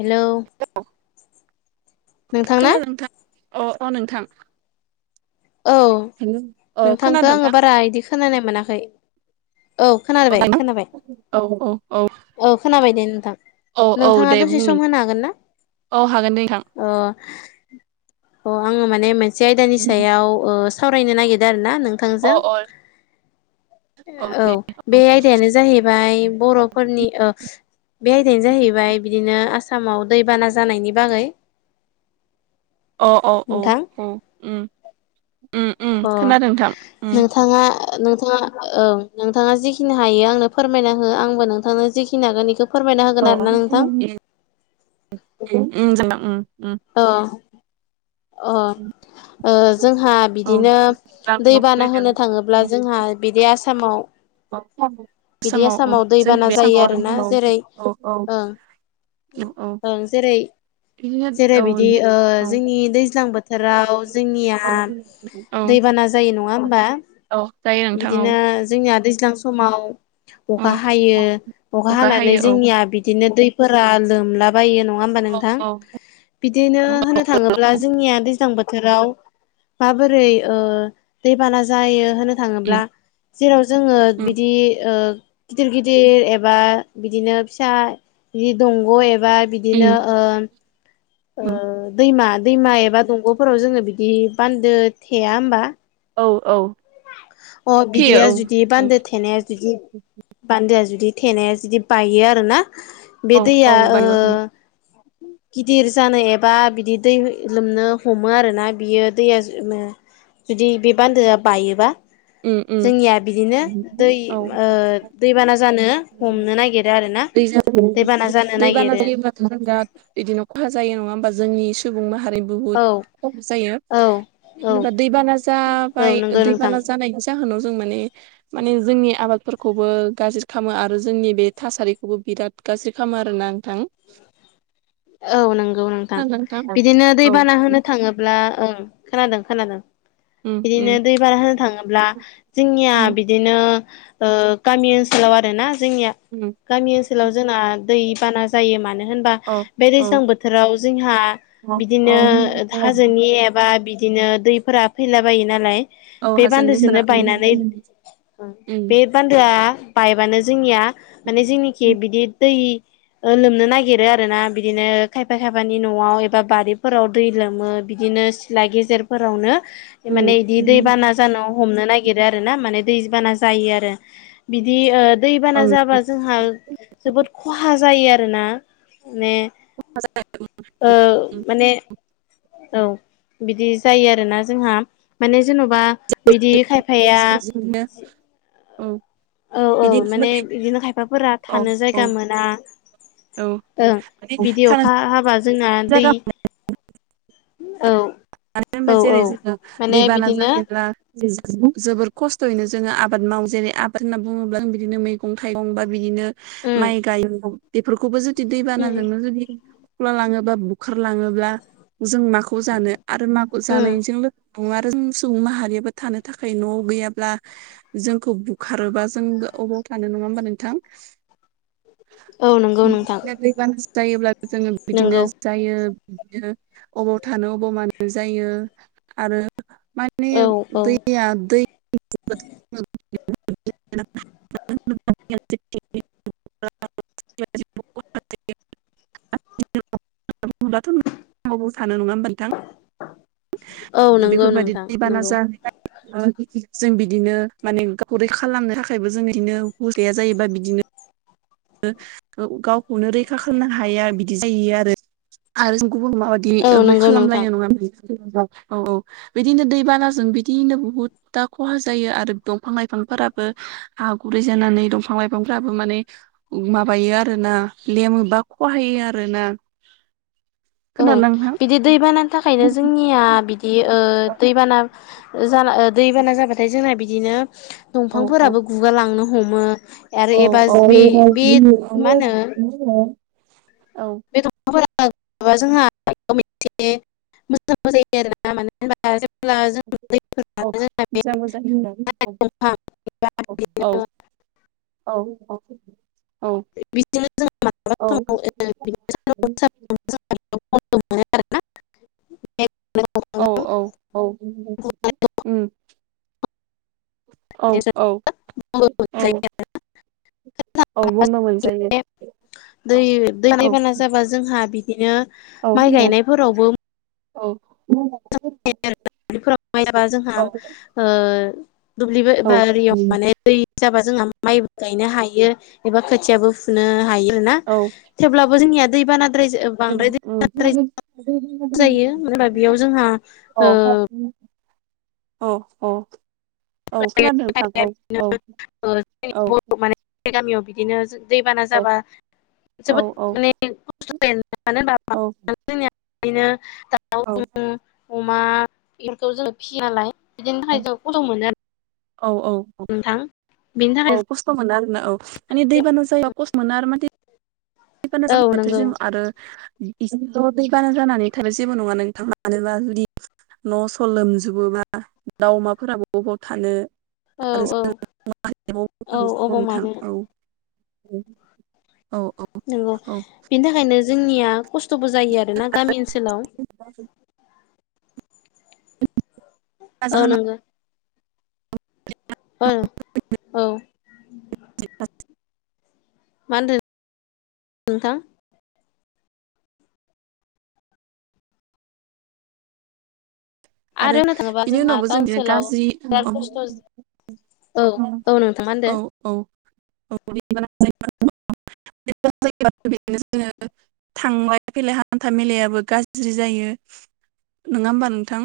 Hello नोंथांना खोनादों नोंथां अ अ नोंथां। औ अ नोंथांखौ खोनादों आङो नोंथां बारा इदि खोनानाय मोनाखै। औ खोनाबाय खोनाबाय औ औ खोनाबाय दे नोंथां औ औ नोंथाङा दे दसे बुं सम नों होनो हागोन ना? औ हागोन दे नोंथां अ अ आङो माने मोनसे आयदानि सायाव औ ओ सावरायनो नागिरदों आरो ना नों अ नोंथांजों अ औ बे आय दायानो जाहैबाय बर'फोरनि ओ बे आयदायानो जाहैबाय बिदिनो आसामाव दैबाना जानायनि बागै अ अ औ औ नोंथां ओम ओम अ खोनादों नोंथां ओम नोंथाङा नोंथाङा औ नोंथाङा जिखिनि हायो आंनो फोरमायना हो आंबो नोंथांनो जिखिनि हागोन बेखौ फोरमायना होगोन अ आरोना ओम नोंथां जागोन ओम ओम अ अ ओ जोंहा औ बिदिनो दै बाना होनो थाङोब्ला जोंहा बिदि आसामाव बिदि आसामाव उम आसामाव जोंनि दैबाना बे जायो आसामाव आरो आरोना औ जेरै औ औ ओ औ ओं जेरै बिदिनो औ जेरै बिदि ओ जोंनि दै बोथोराव जोंनिया औ औ दैबाना जायो नङा होमबा औ जायो नोंथां औ। ओ जोंनिया दैज्लां समाव अखा हायो अ अखा हानानै हायो औ जोंनिया बिदिनो दैफोरा लोमलाबायो नङा होम बा औ नोंथां औ बिदिनो उम होनो थाङोब्ला जोंनिया दैज्लां बोथोराव माबोरै ओ दैबाना जायो होनो थाङोब्ला उम जेराव जोङो बिदि ओ गिदिर गिदिर एबा बिदिनो फिसा बि दंग' एबा बिदि बिदिनो उम ओ ओ उम दैमा दैमा एबा दंग'फोराव जोङो बिदि बान्दो थेया होमबा औ औ अ थैयो बिदिया औ जुदि औ बान्दो थेनाया जुदि बान्दोआ जुदि थेनाया जुदि बायो आरोना बे औ दैया औ ओ बायो उम [inaudible] गिदिर जानो एबा बिदि दै लोमनो हमो आरोना बियो दैया जुदि बे बान्दोआ बायोबा उम उम जोंनिया बिदिनो दै औ ओ दैबाना जानो हमनो नागिरो आरो ना दैबाना जानो नागिरो दा बिदिनो खहा जायो नङा होमबा जोंनि सुबुं माहारि औ बुहुत खहा जायो औ औ जेबा दैबाना औ जाबाय नंगौ नोंथां दैबाना जानाय जाहोनाव जों माने माने जोंनि आबादफोरखौबो गाज्रि खालामो आरो जोंनि बे थासारिखौबो बिराद गाज्रि खालामो आरोना नोंथां। औ नंगौ नोंथां खोनादों ना नोंथां बिदिनो दैबाना औ होनो थाङोब्ला ओं खोनादों खोनादों उम बिदिनो उम दै बाना होननो थाङोब्ला जोंनिया उम बिदि बिदिनो ओ गामि ओनसोलाव आरोना जोंनिया उम गामि ओनसोलाव जोंना दैबाना जायो मानो होनबा औ बे औ दैज्लां बोथोराव जोंहा औ औ बिदिनो हाजोनि एबा बिदिनो दैफोरा फैला बायो नालाय औ बे हाजों दैफोरा बान्दोजोंनो उम बायनानै उम बे बान्दोआ बायबानो जोंनिया माने जोंनिखि बिदि दै ओ लोमनो नागिरो आरोना बिदिनो खायफा-खायफानि न'आव एबा बारिफोराव दै लोमो बिदिनो सिथला गेजेरफोरावनो माने उम बिदि दै बाना जानो हमनो नागिर नागिरो आरोना माने दैबाना जायो आरो बिदि ओ दैबाना ओं जाबा जोंहा जोबोद खहा जायो आरोना माने [unintelligible] ओ माने औ बिदि जायो आरोना जोंहा माने जेन'बा बिदि खायफाया बिदिनो औ औ औ बिदि माने बिदिनो खायफाफोरा औ थानो औ जायगा मोना औ ओं माने बिदि थानो अखा हाबा जोंना जागा दै औ मानो औ होनबा जेरै औ जोङो माने दैबाना बिदिनो जायोब्ला जोबोर खस्थ'यैनो जोङो आबाद मावो जेरै आबाद होनना बुङोब्ला जों बिदिनो मैगं थाइगं बा बिदिनो उम माइ गायो बेफोरखौबो जुदि उम दैबानाजोंनो जुदि खख्ला लाङोबा बुखार लाङोबा जों माखौ जानो आरो माखौ उम जानाय जों आरो सुबुं माहारियाबो थानो थाखाय न' गैयाब्ला जोंखौ बुखारोबा जों अबाव थानो नङा होमबा नोंथां औ नंगौ नोंथां बिदिनो दैबाना जायोब्ला जोङो बिदिनो नंगौ जायो बिदिनो अबाव थानो अबाव मानो जायो आरो मा माने औ औ दैया दै [unintelligible] [unintelligible] [unintelligible] होमब्लाथ' आबाव थानो नङा होमबा नोंथां? औ नंगौ बेफोरबायदि नोंथां दैबाना नंगौ जाहैबाय ओ जों बिदिनो माने गावखौ रैखा‌ खालामनो थाखायबो जोंनो हुस गैया जायोबा बिदिनो गावखौनो रैखा खालामनो हाया बिदि जायो आरो आरो गुबुन माबायदि औ ओरै नंगौ नोंथां खालामलायनाय नङा औ औ [inaudible] बिदिनो दैबानाजों बिदिनो बहुत दा खहा जायो आरो दंफां-लाइफांफोराबो हा गुरै जानानै दंफां-लाइफांफ्राबो माने माबायो आरो ना लेमो बा खहायो आरो ना ओं नोंथां? बिदि दैबानानि थाखायनो जोंनिया बिदि दैबाना जाना दैबाना जाबाथाय जोंना बिदिनो औ औ दंफांफोराबो गुगालांनो हमो आरो औ एबा औ बे बे मा होनो औ बे दंफांफोराबो जोंहा मोनसे मोजां जायो आरो ना माने [inaudible] [unintelligible] औ मोजां मोजां होनदों एबा औ औ औ औ औ बिजोंनो जोङो [inaudible] औ मोनो आरोना औ औ औ उम औ औ औ औ बनबो मोनजायो दै औ औ दैबाना जाबा जोंहा बिदिनो औ माइ औ गायनायफोरावबो औ दफोराव माबा जोंहा औ दुब्लि बारियाव माने दै जाबा जोंहा माइबो गायनो हायो एबा खोथियाबो फुनो हायो आरो ना थेवब्लाबो जोंनिया दैबानाद्राय जा ओ [unintelligible] जायो मानो होनबा बेयाव जोंहा अ अ अ औ खोनादों नोंथां औ औ औ बे गामियाव बिदिनो जों दैबाना औ जाबा जोबोद माने खस्थ' जायो आरो ना मानो होनबा औ [inaudible] जोंनिया बिदिनो औ दाउ अमा बेफोरखौ जोङ फिसियोनालाय [inaudible] बिदिनि थाखाय ज' कस्त' मोनो [inaudible] औ औ औ नोंथां बेनि औ थाखाय खस्थ' मोनो आरोना औ माने दैबाना जायोब खस्थ' मोनो आरो माने दैबाना औ जाबाथाय नंगौ जों आरो बिदिनो ज' दैबाना जानानै थ जेबो नङा नोंथाङा मानोबा जुदि [inaudible] न' स' लोमजोबोबा दाउ अमाफोरा बबबाव थानो औ औ आरो जों जायो औ अबाव नोंथां मानो औ [inaudible] औ औ नंगौ औ बेनि थाखायनो जोंनिया खस्थ'बो जायो आरोना गामि ओनसोलाव [inaudible] गाजा ओ हामना नोंगो अ औ मा होनदो नोंथां आरो होननो थाङोबा बिनि जोंहा उनावबो जों बिदिनो टाउनसेलाव गाज्रि औ बिराद खस्थ' [inaudible] औ औ नोंथाङा मा होनदो औ औ बेनो जोङो [unintelligible] थांलाय फैलाय हान्था मेलायाबो गाज्रि जायो नङा होमबा नोंथां